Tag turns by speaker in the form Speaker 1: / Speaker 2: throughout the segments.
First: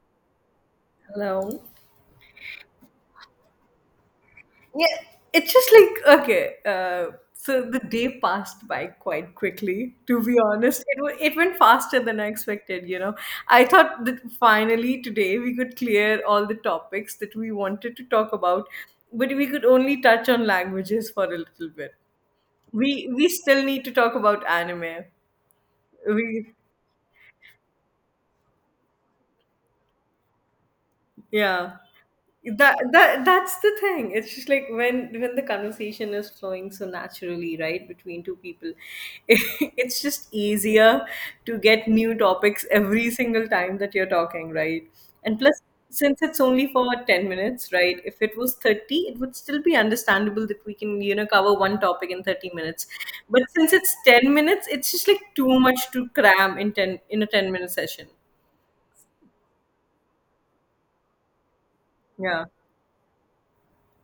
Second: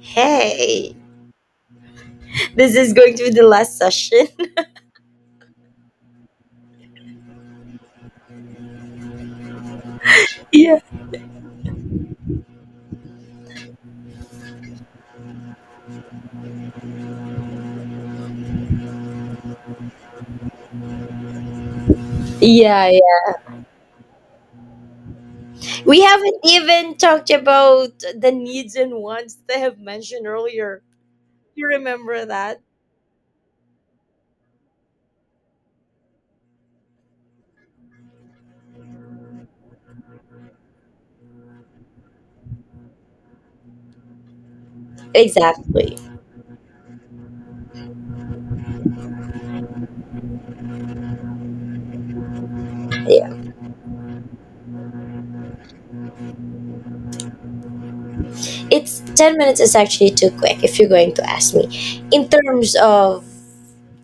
Speaker 1: Hey,
Speaker 2: Hello.
Speaker 1: this is going to be the last session.
Speaker 2: Yeah, it's just like okay. So the day passed by quite quickly. To be
Speaker 1: Yeah.
Speaker 2: honest, it went faster than I expected. You know, I thought that finally today we could clear all the topics that we wanted to talk about, but we could only touch on languages for a little bit.
Speaker 1: Yeah,
Speaker 2: We
Speaker 1: yeah.
Speaker 2: still need to talk about anime.
Speaker 1: We haven't
Speaker 2: We
Speaker 1: even talked about the needs and wants that I have mentioned earlier. You
Speaker 2: Yeah.
Speaker 1: remember that?
Speaker 2: That's the thing. It's just like when the conversation is flowing so naturally, right, between two people, it's just easier to get new topics every single time that you're talking, right? And plus,
Speaker 1: Exactly.
Speaker 2: since it's only for 10 minutes, right? If it was 30, it would still be understandable that we can, you know, cover one topic in 30 minutes. But
Speaker 1: Yeah.
Speaker 2: since it's 10 minutes, it's just like too much to cram in 10 in a 10-minute session.
Speaker 1: It's 10 minutes is actually too quick if you're going to ask me in
Speaker 2: Yeah.
Speaker 1: terms of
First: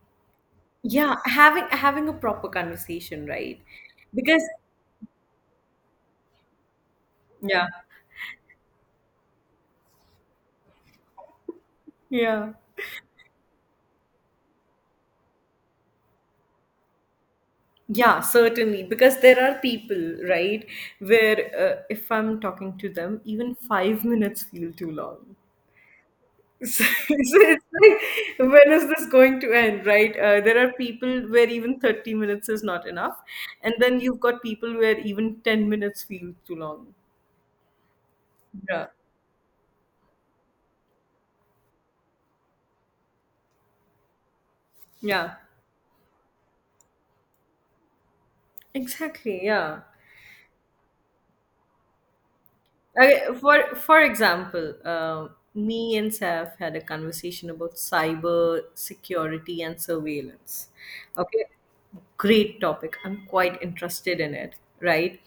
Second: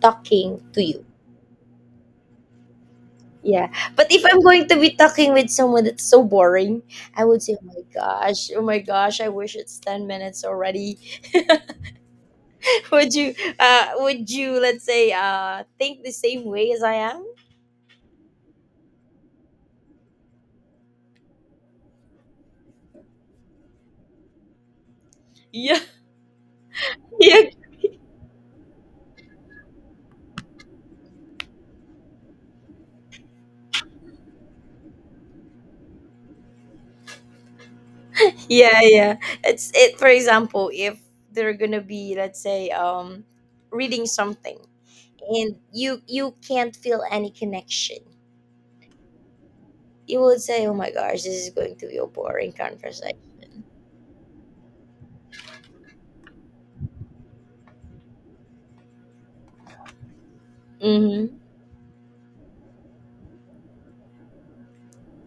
Speaker 1: talking to you.
Speaker 2: Yeah, having a proper conversation, right?
Speaker 1: Yeah. But if I'm
Speaker 2: Because
Speaker 1: going to be talking with someone that's so boring, I would say,
Speaker 2: yeah,
Speaker 1: oh my gosh, I wish it's 10 minutes already.
Speaker 2: yeah.
Speaker 1: would you would you let's say think the same way as I am?
Speaker 2: Yeah, certainly. Because there are people, right, where if I'm talking to them, even 5 minutes feel too long.
Speaker 1: Yeah.
Speaker 2: So,
Speaker 1: Yeah,
Speaker 2: it's like, when is this going to end, right? There are people where even 30 minutes is not enough. And then you've got people where even 10 minutes feel too long.
Speaker 1: yeah,
Speaker 2: Yeah.
Speaker 1: yeah, it's it for example if they're gonna be let's say reading something
Speaker 2: Yeah.
Speaker 1: and you can't feel any connection,
Speaker 2: Exactly. Yeah.
Speaker 1: you would say, oh my gosh, this is going to be a boring conversation.
Speaker 2: Okay, for example, me and Saf had a conversation about cyber security and surveillance.
Speaker 1: Mm-hmm.
Speaker 2: Okay, great topic. I'm quite interested in it, right?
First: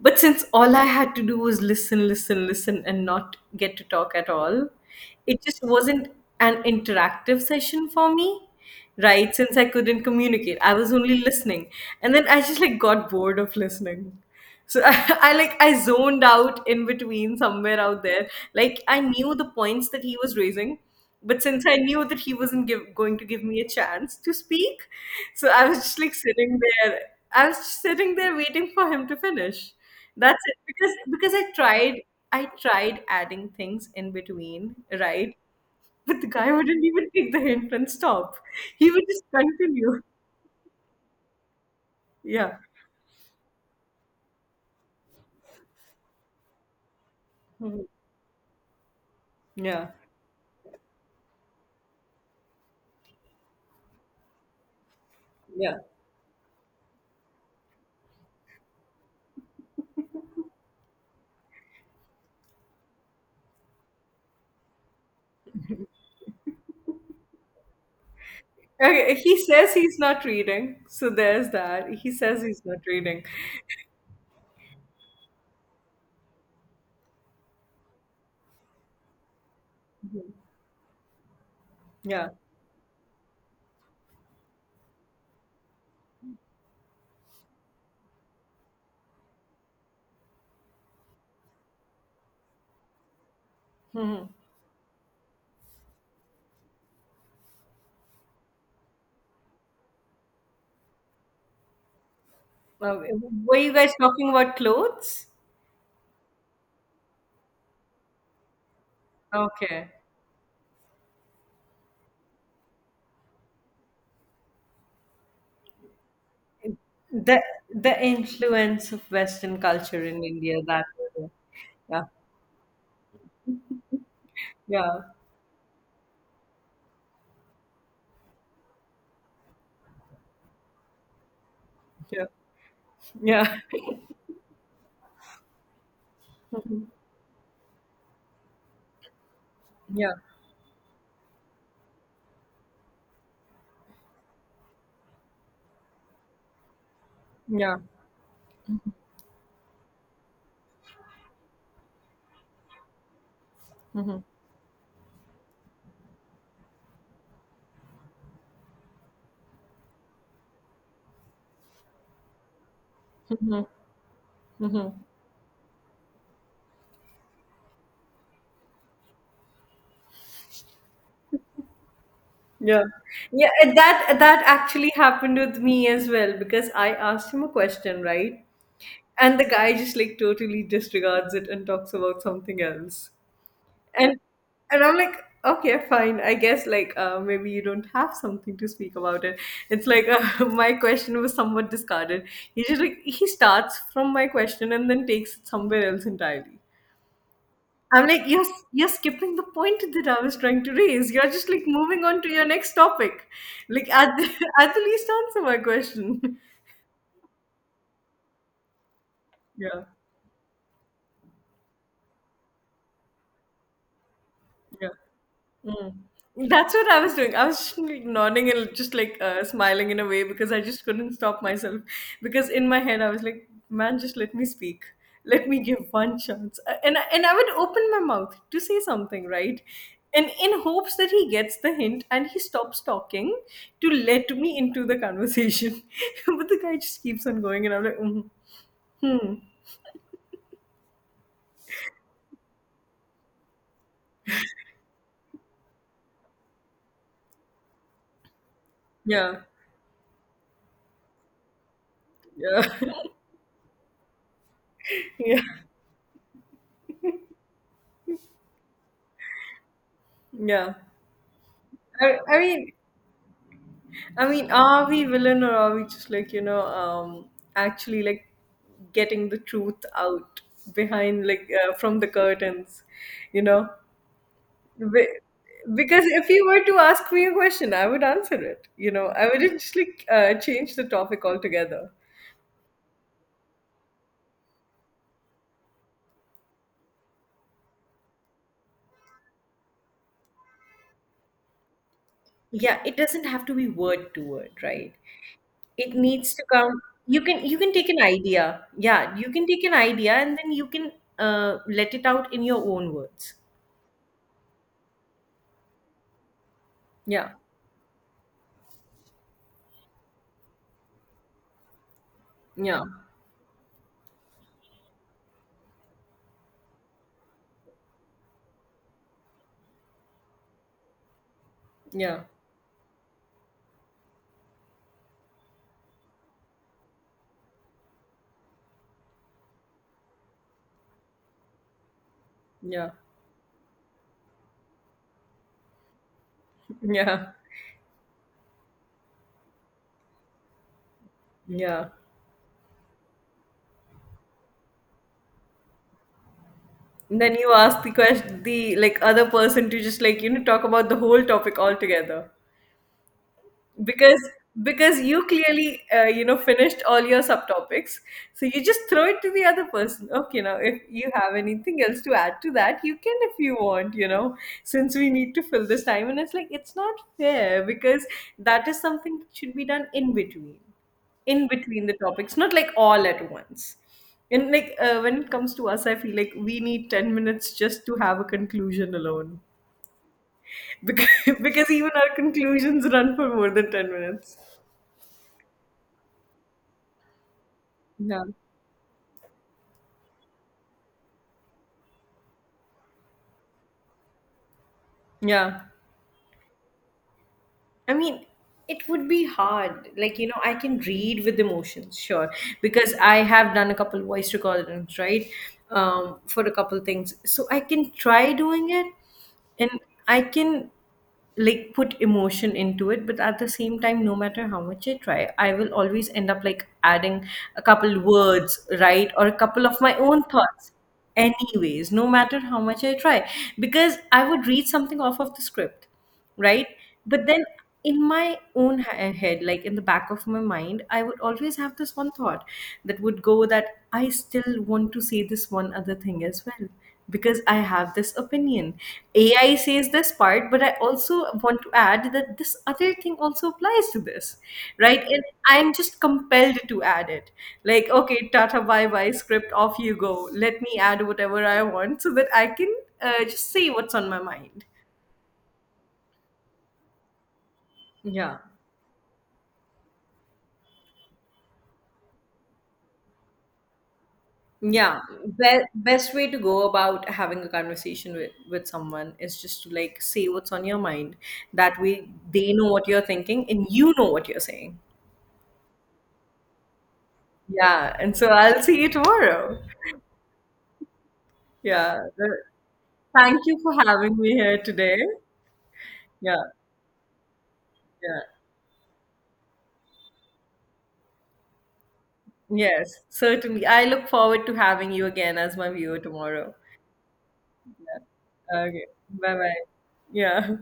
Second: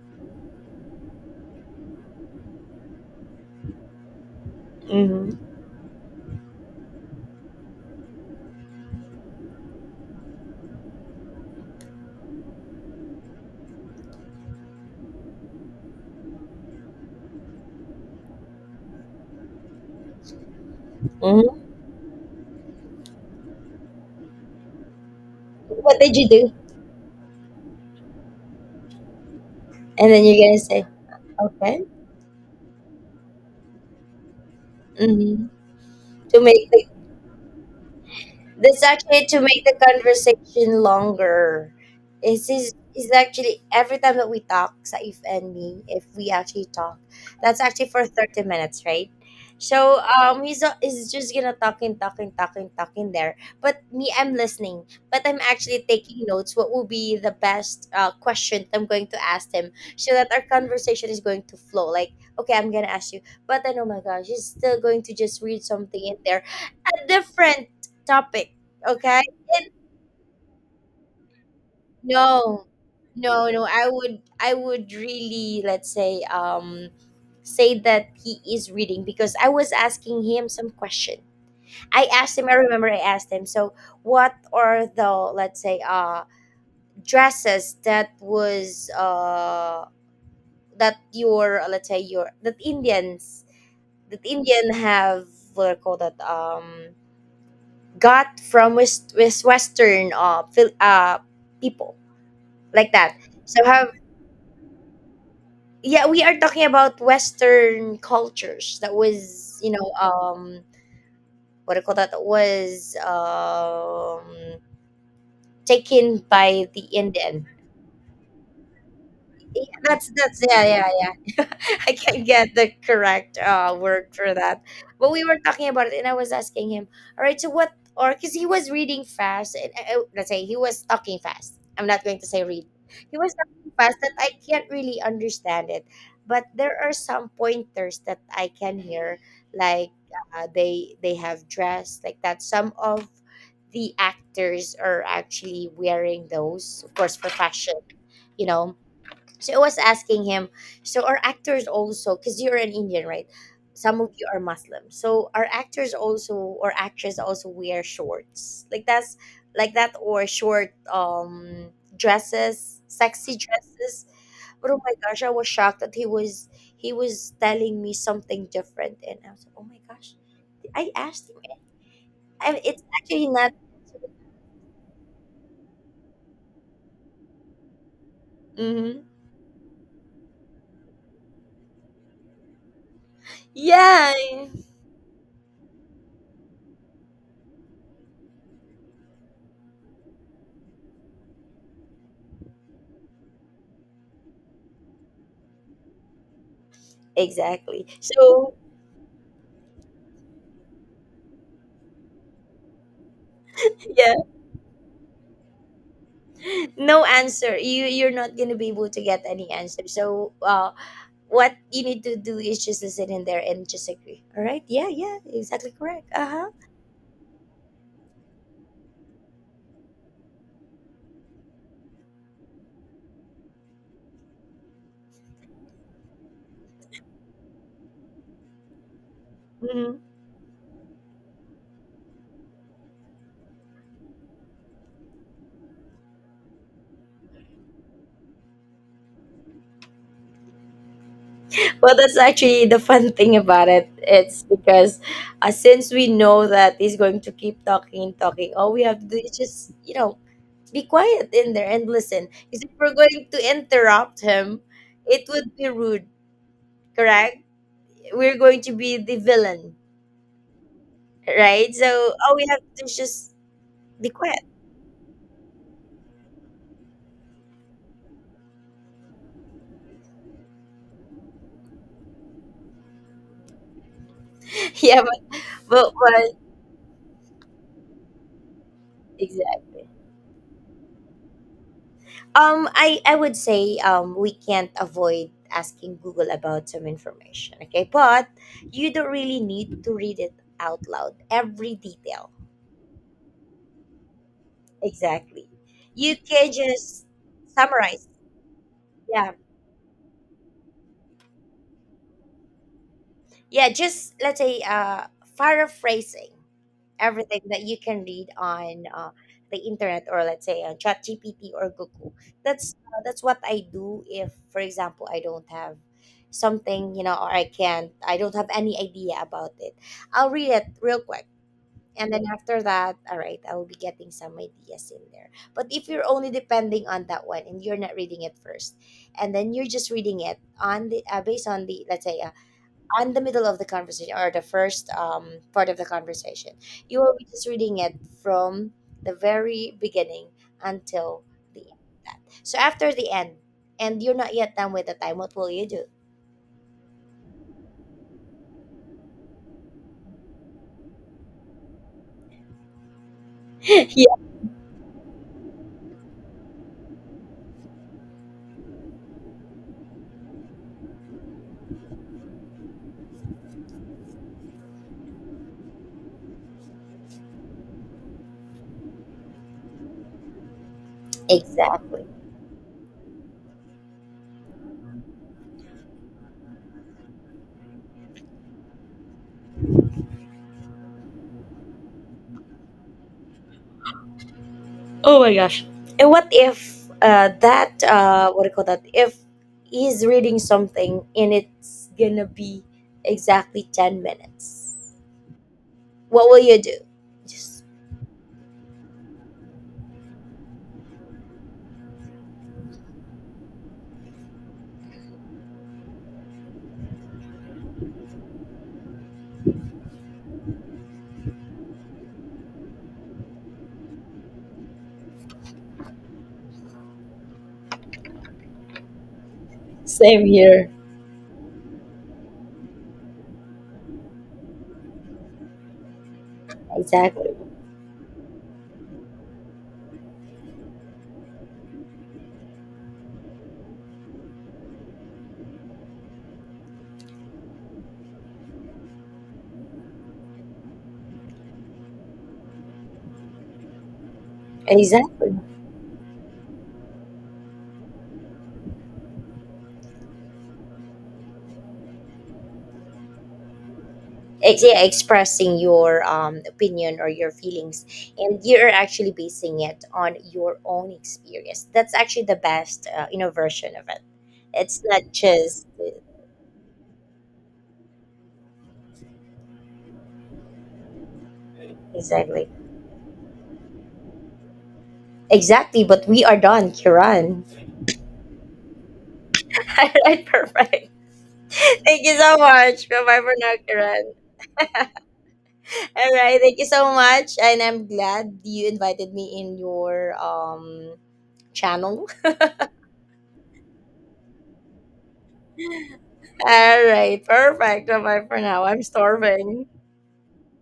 Speaker 2: But since all I had to do was listen, listen, listen, and not get to talk at all,
Speaker 1: Mm-hmm,
Speaker 2: it just wasn't an interactive session for me, right? Since I couldn't communicate, I was only listening. And then I just like got bored of listening. So I like I zoned out in between somewhere out there. Like I knew the points that he was raising, but since
Speaker 1: mm-hmm.
Speaker 2: I knew that he wasn't give, going to give me a chance to speak, so I was just
Speaker 1: What
Speaker 2: like
Speaker 1: did you do
Speaker 2: sitting there. I was just sitting there waiting for him to finish.
Speaker 1: and then you're
Speaker 2: That's it.
Speaker 1: gonna say
Speaker 2: Because
Speaker 1: okay?
Speaker 2: I tried adding things in between, right?
Speaker 1: Mm-hmm.
Speaker 2: But the
Speaker 1: to
Speaker 2: guy
Speaker 1: make
Speaker 2: wouldn't even take the hint and stop.
Speaker 1: That's
Speaker 2: He would just
Speaker 1: actually to make the
Speaker 2: continue.
Speaker 1: conversation longer. This
Speaker 2: Yeah.
Speaker 1: is is actually every time that we talk, Saif and me, if we actually talk, that's
Speaker 2: Mhm.
Speaker 1: actually for 30 minutes, right?
Speaker 2: Yeah.
Speaker 1: So he's just gonna talking, talking, talking, talking there. But me, I'm listening, but I'm
Speaker 2: Yeah.
Speaker 1: actually taking notes. What will be the best question I'm going to ask him, so that our conversation is going to flow. Like, okay, I'm gonna ask you, but then oh my gosh, he's still going to just read something in there, a different topic.
Speaker 2: Okay,
Speaker 1: Okay,
Speaker 2: he says he's not reading, so there's that. He says he's
Speaker 1: no
Speaker 2: not reading.
Speaker 1: no, I would really let's say say that he is reading because I was asking him some question.
Speaker 2: Yeah.
Speaker 1: I remember I asked him, so what are the let's say dresses that was that your let's say your that indians that Indian have, what do you call that? Got from west, western people like that.
Speaker 2: Um, were
Speaker 1: So
Speaker 2: you guys
Speaker 1: have...
Speaker 2: talking about clothes?
Speaker 1: Yeah, we are talking about Western cultures. That was, you
Speaker 2: Okay.
Speaker 1: know, what do you call that? That was taken by the
Speaker 2: The
Speaker 1: Indian.
Speaker 2: the influence of Western
Speaker 1: Yeah,
Speaker 2: culture in
Speaker 1: that's
Speaker 2: India
Speaker 1: yeah
Speaker 2: that
Speaker 1: yeah yeah I
Speaker 2: yeah
Speaker 1: can't get the correct word for that.
Speaker 2: yeah
Speaker 1: But we were talking about it and I was asking him, all right, so what? Or because he was reading fast and let's say he was talking fast, I'm not going
Speaker 2: yeah
Speaker 1: to say read. He was
Speaker 2: yeah
Speaker 1: talking fast that I can't really understand it, but there are some pointers that I can hear, like
Speaker 2: yeah
Speaker 1: they have dress like that. Some of the actors are actually wearing those, of course, for fashion,
Speaker 2: yeah
Speaker 1: you know. So I was asking him, so are actors also, because you're an Indian, right? Some of
Speaker 2: hmm
Speaker 1: you are Muslim. So are actors also or actress also wear shorts? Like that's like that or short dresses, sexy dresses. But oh
Speaker 2: hmm
Speaker 1: my gosh, I was shocked that he was telling me something different and I was like, oh my gosh. I asked him, I,
Speaker 2: yeah
Speaker 1: it's actually
Speaker 2: yeah,
Speaker 1: not...
Speaker 2: and that actually happened with me as well, because I asked him a question, right,
Speaker 1: Hmm.
Speaker 2: and the guy just like totally disregards it and talks about something else.
Speaker 1: Yeah.
Speaker 2: And and i'm like, okay, fine, I guess like maybe you don't have something to speak about it. It's like my question was somewhat discarded. He just like he starts from my question and then takes it somewhere else entirely.
Speaker 1: Exactly.
Speaker 2: I'm like, yes,
Speaker 1: So
Speaker 2: you're skipping the point that I was trying to raise. You're just like moving on to your next topic. Like
Speaker 1: yeah.
Speaker 2: at the, at the least, answer my question.
Speaker 1: No answer. You're not going to be able to get any answer,
Speaker 2: Yeah,
Speaker 1: so what you need to do is just to sit in there and just agree, all right,
Speaker 2: yeah.
Speaker 1: yeah, yeah, exactly,
Speaker 2: Mm.
Speaker 1: correct, uh-huh.
Speaker 2: That's what I was doing. I was just like nodding and just like smiling in a way because I just couldn't stop myself. Because in my head, I was like, man, just let me speak. Let me give one chance. And I would open my mouth to say something, right?
Speaker 1: Mhm.
Speaker 2: And in hopes that he gets the hint and he stops talking to let me into the conversation. But the guy just keeps on going, and I'm like, mm, hmm,
Speaker 1: Well, that's actually the fun thing about it. It's because since we know that he's going to keep talking and talking, all we have to do
Speaker 2: yeah,
Speaker 1: is just, you know, be quiet in there and listen, because
Speaker 2: yeah,
Speaker 1: if we're going to interrupt him, it
Speaker 2: yeah,
Speaker 1: would be rude, correct? We're going to be the villain,
Speaker 2: yeah.
Speaker 1: right? So
Speaker 2: I,
Speaker 1: all
Speaker 2: I
Speaker 1: we have to
Speaker 2: mean,
Speaker 1: do is just the
Speaker 2: I
Speaker 1: quest.
Speaker 2: mean, are we villain or are we just like, you know, actually like getting the truth out behind, like from the curtains, you know?
Speaker 1: Yeah,
Speaker 2: Be-
Speaker 1: but, but
Speaker 2: Because if
Speaker 1: but
Speaker 2: you were to ask me a question, I would answer it, you know? I wouldn't just
Speaker 1: exactly.
Speaker 2: like change the topic altogether.
Speaker 1: I would say we can't avoid asking Google about some information. Okay, but you don't really need to read it out loud every detail.
Speaker 2: Yeah, it doesn't have to be word to word, right?
Speaker 1: Exactly.
Speaker 2: It
Speaker 1: You
Speaker 2: needs to
Speaker 1: can
Speaker 2: come.
Speaker 1: just
Speaker 2: You can take an
Speaker 1: summarize.
Speaker 2: idea. Yeah, you
Speaker 1: Yeah,
Speaker 2: can take an idea and then you can let it out in your own words.
Speaker 1: yeah, just let's say paraphrasing
Speaker 2: Yeah,
Speaker 1: everything that you can read on the internet or let's say on ChatGPT or Google.
Speaker 2: yeah,
Speaker 1: That's what I do if, for example, I don't have something, you know, or I don't have any idea about it. I'll read it real quick. And
Speaker 2: yeah.
Speaker 1: then after that, all right, I will be getting some ideas in there. But if you're only depending on that one and you're not reading it first, and then you're just reading it on the based on the let's say
Speaker 2: Yeah,
Speaker 1: on the middle of the conversation or the first part of the conversation. You will be
Speaker 2: yeah,
Speaker 1: just reading it from the very beginning until the end.
Speaker 2: yeah.
Speaker 1: That. So after the end, and you're not yet done with the time, what will you do?
Speaker 2: And then you ask the question, the like other person to just like, you know, talk about the whole topic altogether.
Speaker 1: Yeah,
Speaker 2: because because you clearly you know finished all your subtopics, so you just throw it to the other person, okay, now if you have anything else to add to that you can, if you want, you know, since we need to fill this time, and it's like it's not fair because that is something that should be done in between, in between the
Speaker 1: exactly.
Speaker 2: topics, not like all at once. And like when it comes to us, I feel like we need 10 minutes just to have a conclusion alone, because, because even our conclusions run for more than 10 minutes.
Speaker 1: Oh my gosh. And what if
Speaker 2: Yeah.
Speaker 1: what do you call that? If he's reading something and it's gonna be exactly 10 minutes,
Speaker 2: Yeah.
Speaker 1: what will you do? Just...
Speaker 2: I mean, it would be hard. Like, you know, I can read with emotions, sure, because I have done a couple voice recordings, right? For a couple things. So I can try doing it and I can like put emotion into it, but at the same time, no matter how much I try, I will always end up like adding a couple words, right? Or a couple of my own
Speaker 1: Same
Speaker 2: thoughts.
Speaker 1: here.
Speaker 2: Anyways, no matter how much I try, because I would read something off of the script, right, but
Speaker 1: Exactly.
Speaker 2: then in my own head, like in the back of my mind, I would always have this one thought that would go that I still want to say this one other thing as well, because I have this opinion. AI says this part, but I also want to add that this other thing also applies to this, right? And
Speaker 1: Exactly.
Speaker 2: I'm just compelled to add it. Like, okay, Tata, bye bye, script, off you go. Let me add whatever I want so that I can just say what's on my mind.
Speaker 1: Yeah, expressing your opinion or your feelings
Speaker 2: Yeah.
Speaker 1: and you're actually basing it on your own experience, that's actually the best you know, version of it. It's
Speaker 2: Yeah.
Speaker 1: not
Speaker 2: Be-
Speaker 1: just...
Speaker 2: best way to go about having a conversation with someone is just to like say what's on your mind. That way
Speaker 1: Exactly.
Speaker 2: they know what you're thinking and you know what you're saying.
Speaker 1: Exactly. But we are done, Kiran.
Speaker 2: Yeah, and so I'll see you tomorrow.
Speaker 1: All right, perfect. Thank
Speaker 2: Yeah.
Speaker 1: you so much. Bye bye for
Speaker 2: Thank
Speaker 1: now,
Speaker 2: you for
Speaker 1: Kiran.
Speaker 2: having me here today.
Speaker 1: All right,
Speaker 2: Yeah,
Speaker 1: thank you so much and I'm
Speaker 2: yeah.
Speaker 1: glad you invited me in your channel.
Speaker 2: Yes, certainly. I look forward to having you again as my viewer tomorrow.
Speaker 1: All right, perfect. Bye bye for now. I'm
Speaker 2: Okay. Bye bye.
Speaker 1: starving.
Speaker 2: Yeah.